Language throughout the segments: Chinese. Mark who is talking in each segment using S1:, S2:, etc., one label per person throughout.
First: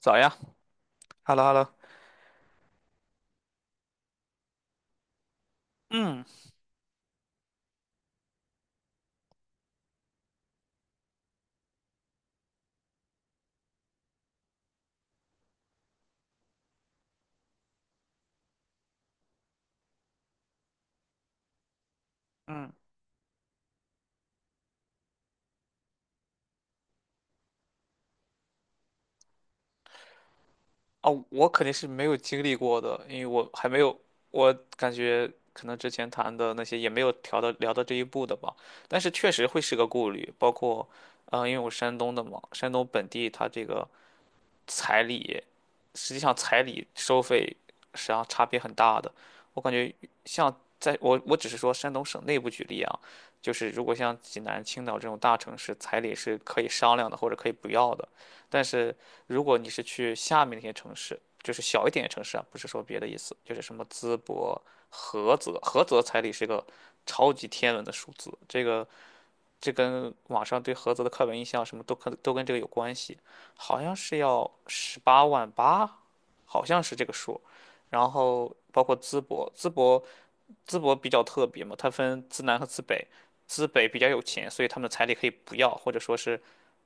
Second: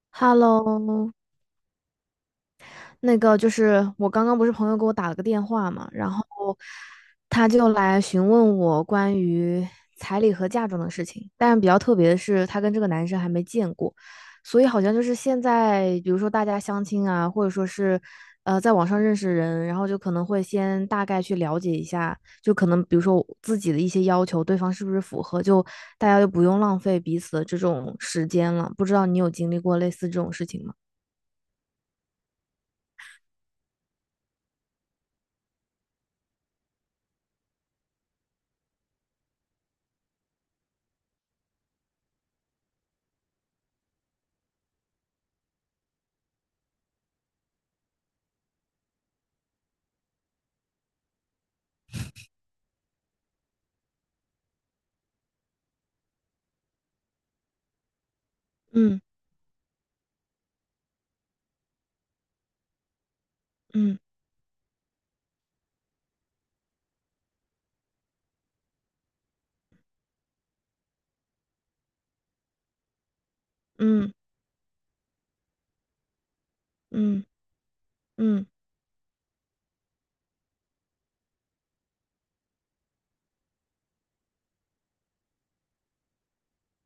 S1: 咋样。
S2: Hello，
S1: 哈喽哈喽，
S2: 那个就是我刚刚不是朋友给我打了个电话嘛，然
S1: 嗯
S2: 后他就来询问我关于彩礼和嫁妆的事情，但是比较特别的是，他跟这个男生还没见过，所以好像就是现在，比如说大家相亲啊，或者说是在网上认识人，然后就可能会先大概去了解一下，就可
S1: 嗯。
S2: 能比如说我自己的一些要求，对方是不是符合，就大家就不用浪费彼此的这种时间了。不知道你有经历过类似这种事情吗？
S1: 哦，我肯定是没有经历过的，因为我还没有，我感觉可能之前谈的那些也没有聊到这一步的吧，但是确实会是个顾虑，包括，因为我山东的嘛，山东本地它这个彩礼，实际上彩礼收费实际上差别很大的。我感觉像我只是说山东省内部举例啊，就是如果像济南、青岛这种大城市，彩礼是可以商量的或者可以不要的。但是
S2: 嗯。
S1: 如果你是去下面那些城市，就是小一点的城市啊，不是说别的意思，就是什么
S2: 嗯
S1: 淄博、菏泽，菏泽彩礼是个超级天文的数字。这个。这跟网上对菏泽的刻板印象什么都跟这个有关系。好像
S2: 嗯
S1: 是要18.8万，好像是这个
S2: 嗯
S1: 数。然
S2: 嗯
S1: 后包括淄博，淄博比较特别嘛，它分淄南和淄北，淄北比较有钱，所以他们的彩礼可以不要，或者说是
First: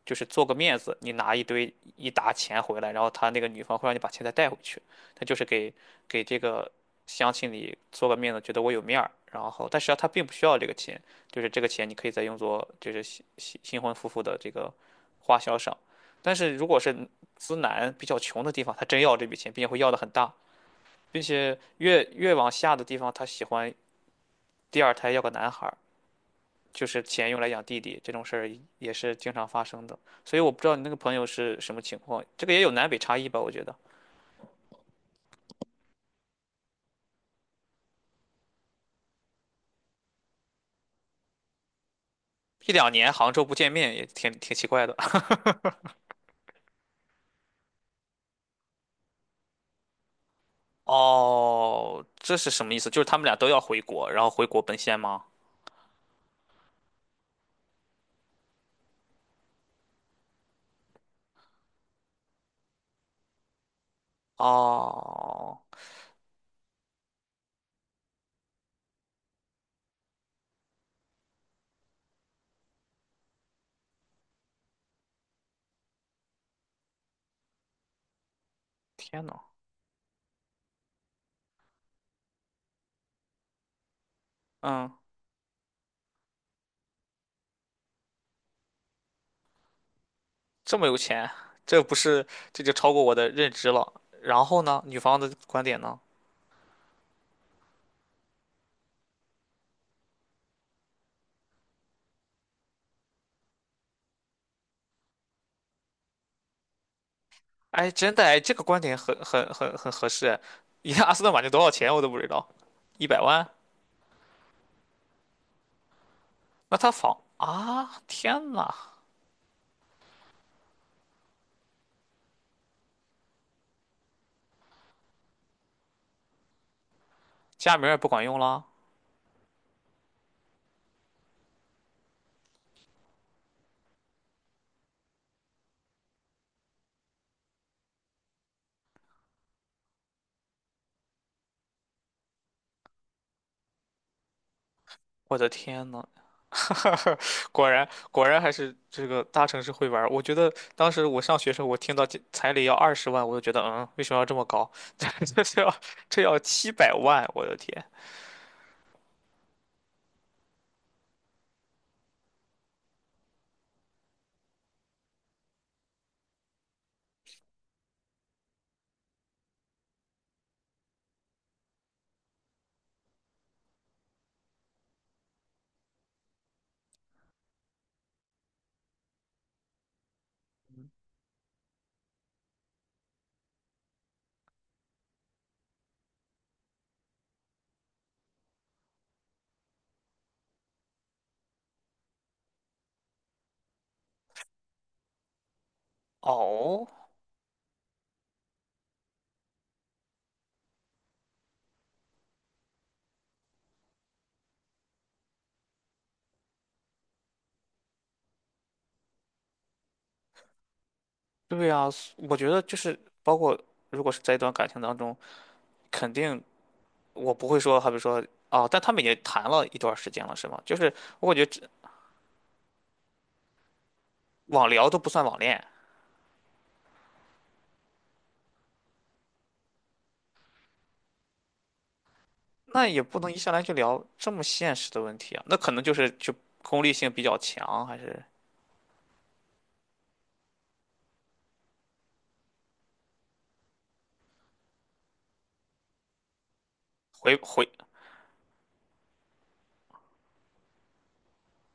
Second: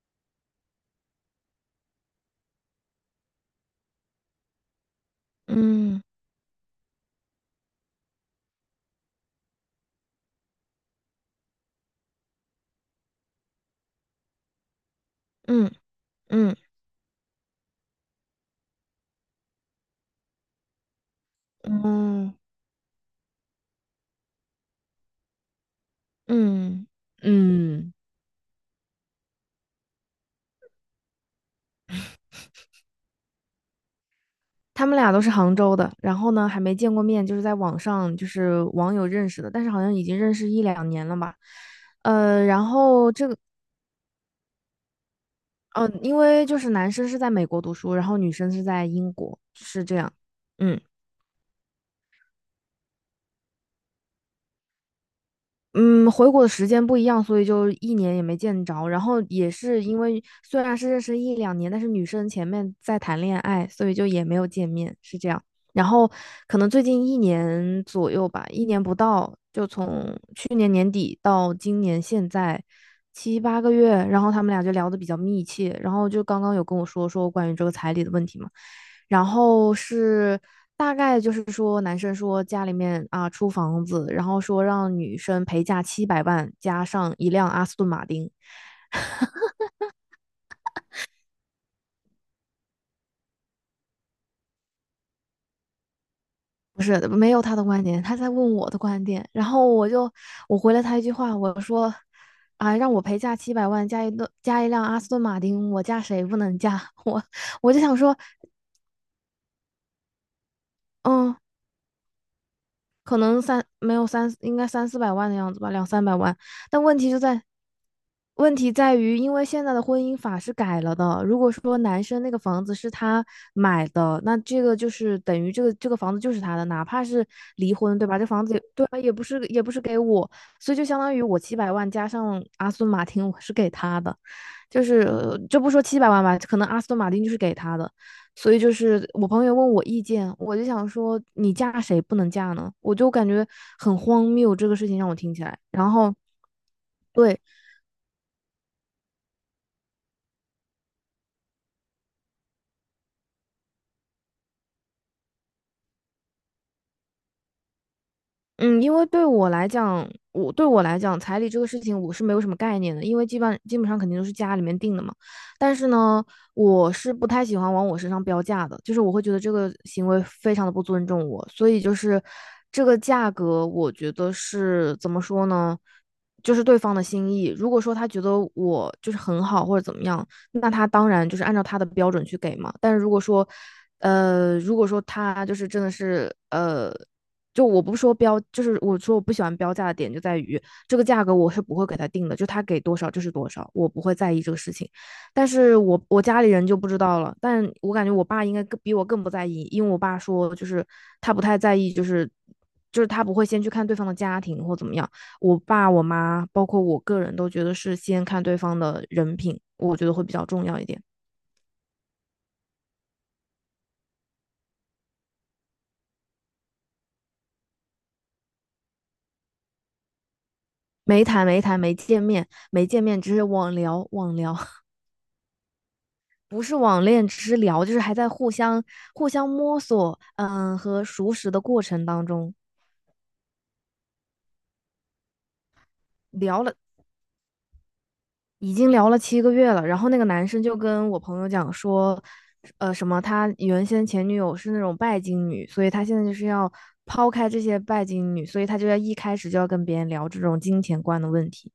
S1: 就是做个面子，你拿一堆一沓钱回来，然后他那个女方会让你把钱再带回去，他就是给
S2: 嗯
S1: 给这个乡亲里做个面子，觉得我有面儿，然后但实际上他并不需要这个钱，就是这个钱你可以再用作就是新婚夫妇的这个花销
S2: 嗯
S1: 上。但是
S2: 嗯
S1: 如果是资南比较穷的地方，他真要这笔钱，并且会要的很大，并且越
S2: 嗯
S1: 越往下的地方，他喜欢第二胎要个男孩儿，就
S2: 嗯
S1: 是钱用来养弟
S2: 嗯，
S1: 弟，这种事儿也是经常发生的。所以我不知道你那个朋友是什么情况，这个也有南北差异吧？我觉得
S2: 他们俩都是杭州的，然后呢还没见过面，就是在网上就是网友认识的，但是好像已经认识一两年了吧。然
S1: 一两年
S2: 后这
S1: 杭
S2: 个
S1: 州不见面也挺奇怪的。
S2: 因为就是男生是在美国读书，然后女生是在英国，是这样。嗯。
S1: 哦，这是什么意思？就是他们俩都要回国，然后回国奔现吗？
S2: 嗯，回国的时间不一样，所以就一年也没见着。然后也是因为虽然是认识一两年，但是女生前面在谈恋爱，所以就也没有见面，是这样。
S1: 哦，
S2: 然后可能最近一年左右吧，一年不到，就从去年年底到今年现在七八个月，然后他们俩就聊得比较密切，然后就刚刚有跟我说说关于这个彩礼的问题嘛。
S1: 天
S2: 然
S1: 呐。
S2: 后是大概就是说，男生说家里面啊出房子，然后说
S1: 嗯，
S2: 让女生陪嫁七百万，加上一辆阿斯顿马丁。
S1: 这么有钱，这不是，这就超过我的认知了。然后呢，女方的观点呢？
S2: 不是，没有他的观点，他在问我的观点。然后我回了他一句话，我说啊，让我陪嫁七百万，加一辆阿斯顿马丁，我嫁谁不能嫁？我我就
S1: 哎，
S2: 想
S1: 真
S2: 说，
S1: 的哎，这个观点很合适。你看，阿斯顿
S2: 嗯，
S1: 马丁多少钱我都不知道，一
S2: 可
S1: 百
S2: 能
S1: 万？
S2: 三没有三，应该三四百万的样子吧，两三百万。
S1: 那
S2: 但
S1: 他仿啊！天
S2: 问题
S1: 呐，
S2: 在于，因为现在的婚姻法是改了的。如果说男生那个房子是他买的，那这个就是等于这个房子就是他的，哪怕是离
S1: 加名儿也
S2: 婚，对
S1: 不
S2: 吧？
S1: 管
S2: 这
S1: 用
S2: 房子也
S1: 了。
S2: 对吧，也不是给我，所以就相当于我七百万加上阿斯顿马丁，我是给他的。就是就不说七百万吧，可能阿斯顿马丁就是给他的，所以就是我朋友问我意见，我就想说你嫁谁不能嫁呢？我就感觉很荒谬，这个事情让我听
S1: 我
S2: 起
S1: 的
S2: 来。
S1: 天
S2: 然
S1: 呐。
S2: 后，对，
S1: 果然还是这个大城市会玩儿。我觉得当时我上学时候，我听到这彩礼要20万，我就觉得为什么要这么高？这这要这要700万，我的天！
S2: 嗯，因为对我来讲，彩礼这个事情我是没有什么概念的，因为基本上肯定都是家里面定的嘛。但是呢，我是不太喜欢往我身上标价的，就是我会觉得这个行为非常的不尊重我，所以就是这个价格，我觉得是怎么说呢，就是对方的心意。如果说他觉得我就是很好或者怎么样，那他当然就是按照他的标准去给嘛。但是如果说他就是真的是。就我不说标，就是我说我不喜欢标价的点就在于这个价格我是不会给他定的，就他给多少就是多少，我不会在意这个事情。但是我家里人就
S1: 哦，
S2: 不知道了，但我感觉我爸应该更比我更不在意，因为我爸说就是他不太在意，就是他不会先去看对方的家庭或怎么样。我爸我妈包括我个人都觉得是先看对方的人品，我觉得会比较重要一点。
S1: 对呀，我觉得就是包括如果是在一段感情当中，肯定我不会说，好比说啊，但他们已经谈了一段时间了，是吗？就是
S2: 没
S1: 我感觉
S2: 谈没
S1: 这
S2: 谈没见面没见面，只是网聊网聊。
S1: 网聊都不算网恋，
S2: 不是网恋，只是聊，就是还在互相摸索，嗯，和熟识的过程当中，
S1: 那也不能一上来就聊这么现实的问题啊。那可能就
S2: 聊了
S1: 功利性比较强，还是
S2: 已经聊了7个月了。然后那个男生就跟我朋友讲说，什么他原先前女友是那种拜金女，所以他现在就是要抛
S1: 回
S2: 开这
S1: 回
S2: 些拜金女，所以他就要一开始就要跟别人聊这种金钱观的问题。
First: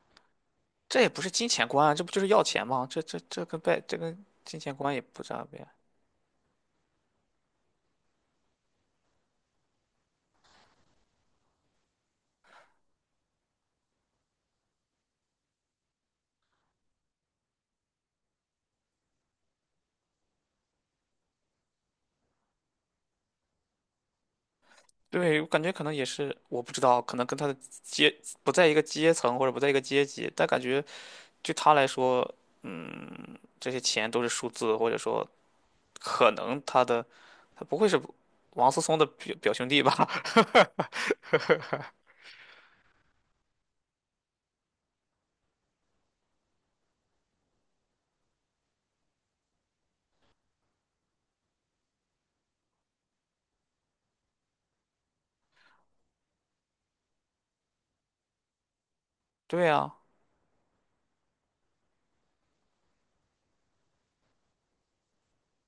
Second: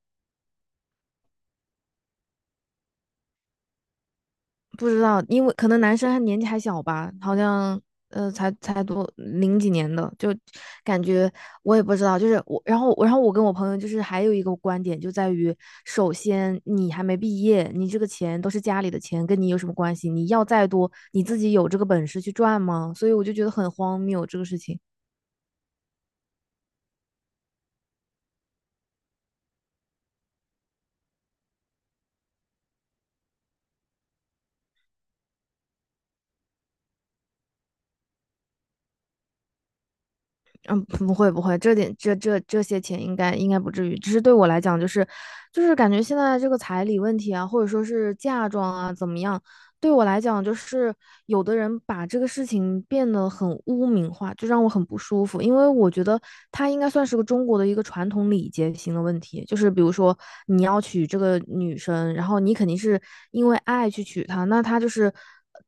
S1: 这也不是金钱观啊，这不就是要钱吗？这跟金钱
S2: 不
S1: 观
S2: 知
S1: 也不
S2: 道，
S1: 沾
S2: 因为
S1: 边。
S2: 可能男生还年纪还小吧，好像才多零几年的，就感觉我也不知道。就是我，然后我跟我朋友就是还有一个观点就在于，首先你还没毕业，你这个钱都是家里的钱，跟你有什么关系？你要再多，你自己有这个本事去赚吗？所以我就觉得很荒谬这个事情。
S1: 对，我感觉可能也是，我不知道，可能跟他的阶不在一个阶层或者不在一个阶级，但感觉对他来说，嗯，这些钱都是数字，或者说可能他不会是王思聪的表兄弟吧？
S2: 嗯，不会不会，这 点这些钱应该不至于，只是对我来讲，就是感觉现在这个彩礼问题啊，或者说是嫁妆啊怎么样，对我来讲，就是有的人把这个事情变得很污名化，就让我很不舒服，因为我觉得它应该算是个中国的一个传统礼节型的问题，就
S1: 对
S2: 是比如
S1: 呀，
S2: 说你要娶这个女生，然后你肯定是因为爱去娶她，那她就是。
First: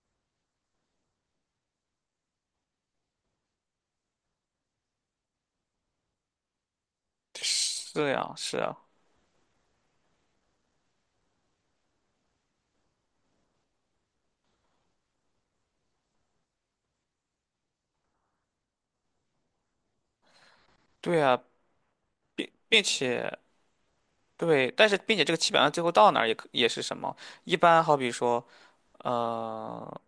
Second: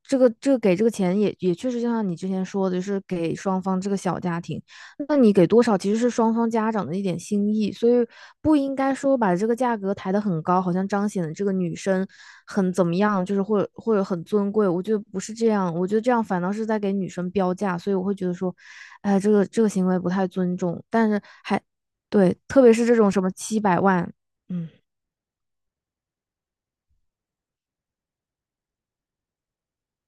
S2: 这个这个给这个钱也也确实，就像你之前说的，就是给双方这个小家庭。那你给多少其实是双方家长的一点心意，所以
S1: 是呀，
S2: 不
S1: 是
S2: 应
S1: 呀，
S2: 该说把这个价格抬得很高，好像彰显了这个女生很怎么样，就是或者或者很尊贵。我觉得不是这样，我觉得这样反倒是在给女生标价，所以我会觉得说，哎，这个这个行为不太尊重。但
S1: 对
S2: 是
S1: 呀，
S2: 还对，
S1: 并
S2: 特别
S1: 并
S2: 是这种什么
S1: 且
S2: 七百万，
S1: 对，但是并且这个七百万最后到哪儿也是什么？一般好比说。呃，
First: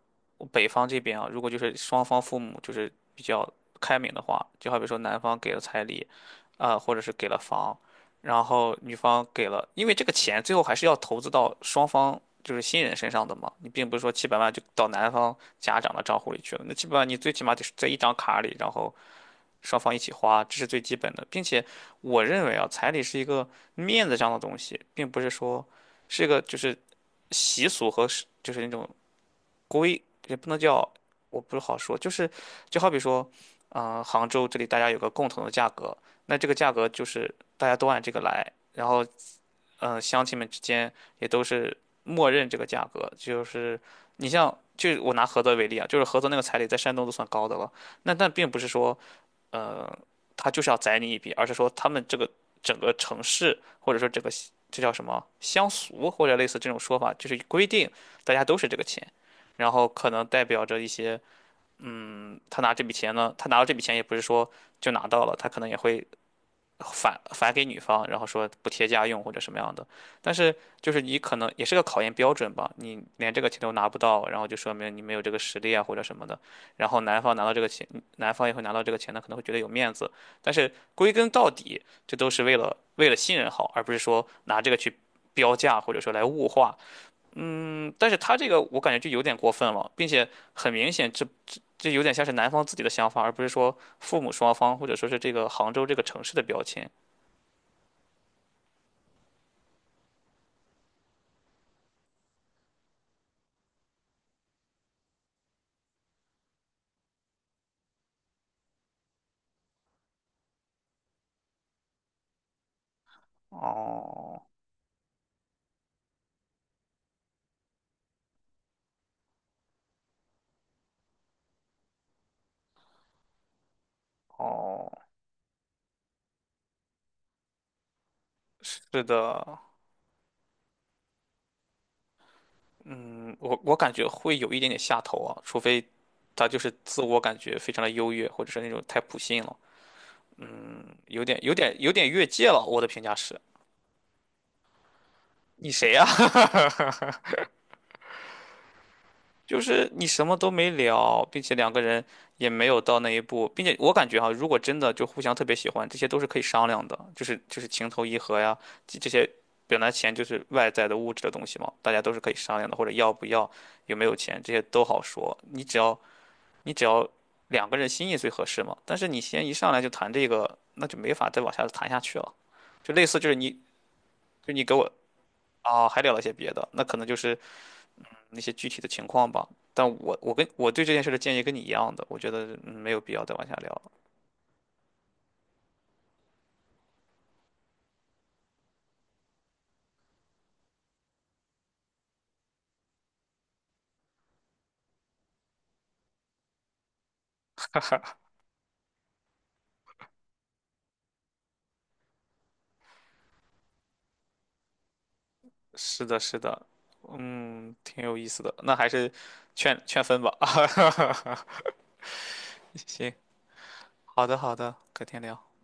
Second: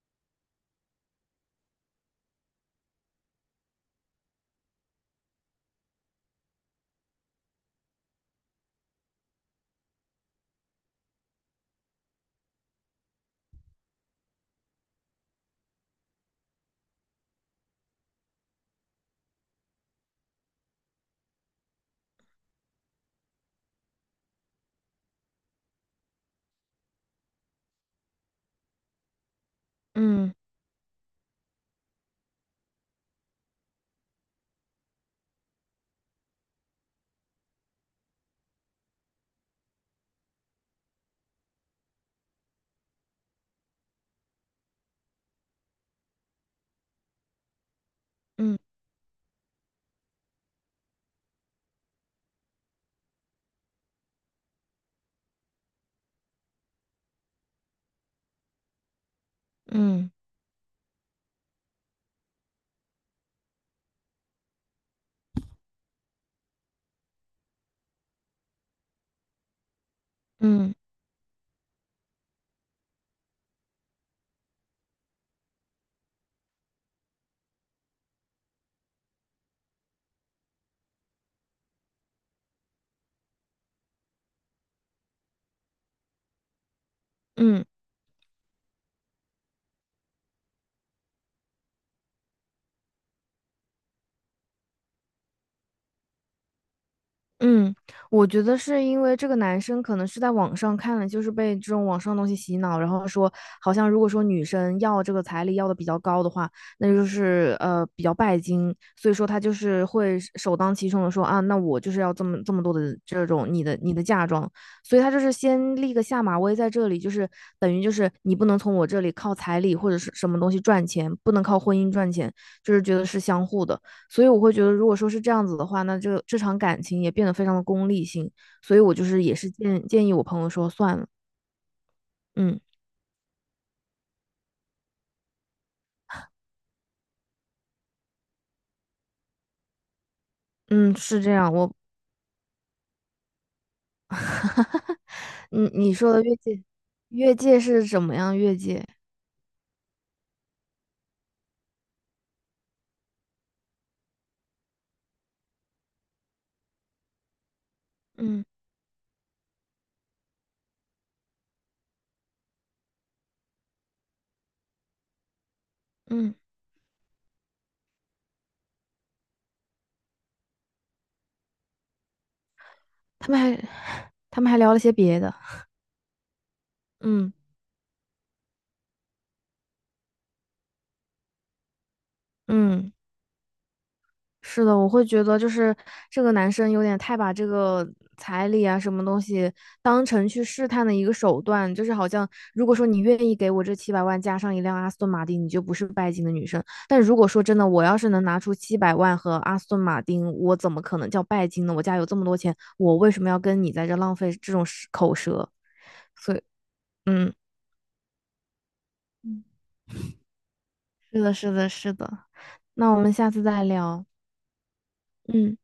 S1: 北方这边啊，如果就是双方父母就是比较开明的话，就好比说男方给了彩礼，啊、或者是给了房，然后女方给了，因为这个钱最后还是要投资到双方就是新人身上的嘛，你并不是说七百万就到男方家长的账户里去了，那七百万你最起码得是在一张卡里，然后双方一起花，这是最基本的。并且我认为啊，彩礼是一个面子上的东西，并不是说是一个就是习俗和是就是那种。规
S2: 嗯
S1: 也不能叫，我不是好说，就好比说，啊、杭州这里大家有个共同的价格，那这个价格就是大家都按这个来，然后，乡亲们之间也都是默认这个价格。就是你像，就我拿菏泽为例啊，就是菏泽那个彩礼在山东都算高的了，那但并不
S2: 嗯
S1: 是说。呃，他就是要宰你一笔，而是说他们这个整个城市或者说这个这叫什么乡俗或者类似这种说法，就是规定大家都是这个钱，然后
S2: 嗯
S1: 可能代表着一些，他拿这笔钱呢，他拿到这笔钱也不是说就拿到了，他可能也会返给女方，然后说补贴家用或者什么样的。
S2: 嗯
S1: 但是
S2: 嗯嗯。
S1: 就是你可能也是个考验标准吧，你连这个钱都拿不到，然后就说明你没有这个实力啊或者什么的。然后男方拿到这个钱，男方也会拿到这个钱呢，可能会觉得有面子。但是归根到底，这都是为了信任好，而不是说拿这个去标价或者说来物化。
S2: 嗯
S1: 嗯但是他这个我感觉就有点过分了，并且很明显这有点像是男方自己的想法，而不是说父母双方或者说是这个杭州这个城市的标签。
S2: 嗯，我觉得是因为这个男生可能是在网上看了，就是被这种网上的东西洗脑，然后说好像如果说女生要这个彩礼要的比较高的话，那就是比较拜金，所以说他就是会是首当其冲的说啊，那我就是要这么多的这种你的嫁
S1: 哦
S2: 妆，所以他就是先立个下马威在这里，就是等于就是你不能从我这里靠彩礼或者是什么东西赚钱，不能靠婚姻赚钱，就是觉得是相互的。所以我会觉得，如
S1: 哦，
S2: 果说是这样子的话，那这场感情也变得非常的功利性。所
S1: 是
S2: 以我就是也是
S1: 的。
S2: 建议我朋友说算了，嗯
S1: 嗯，我感觉会有一点点下头啊，除非他就是自我感觉非常的优越，或者是那种太普信了，
S2: 嗯，是
S1: 有
S2: 这
S1: 点有
S2: 样。我
S1: 点有点越界了。我的评价是，
S2: 你
S1: 你谁
S2: 你
S1: 呀、
S2: 说的越界，越界是怎么样越界？
S1: 就是你什么都没聊，并且两个人也没有到那一步，并且我感觉哈、如果真的就互相特别喜欢，这些都是可以商量的，就是情投意合
S2: 嗯
S1: 呀，这些本来钱就是外在的物质的东西嘛，大家都是可以商量的，或者要不要，有没有钱，这些都好说，你只要。
S2: 嗯，
S1: 你只要两个人心意最合适嘛。但是你先一上来就谈这个，那就没法再往下谈下去了。就类似就
S2: 他
S1: 是
S2: 们
S1: 你，
S2: 还 他们
S1: 就
S2: 还
S1: 你
S2: 聊
S1: 给
S2: 了
S1: 我
S2: 些别的，
S1: 啊，还聊了些别的，那可能就
S2: 嗯
S1: 是那些具体的情况吧。但我对这件事的建议跟你一样的，我觉得没
S2: 嗯。
S1: 有必要再往下聊了。
S2: 是的，我会觉得就是这个男生有点太把这个彩礼啊什么东西当成去试探的一个手段，就是好像如果说你愿意给我这七百万加上一辆阿斯顿马丁，你就不是拜金的女生。但如果说真的，我要是能拿出七百万和阿斯顿马丁，我怎么可能叫拜金呢？我家有这么多钱，我为什么要跟你在这浪费这种舌口舌？
S1: 是的，
S2: 所
S1: 是
S2: 以，
S1: 的。
S2: 嗯
S1: 嗯，挺有意思的。那还是
S2: 嗯，
S1: 劝劝分吧。
S2: 是的，是的，是的。那我们
S1: 行，
S2: 下次再聊。
S1: 好的，好的，改天聊。
S2: 嗯。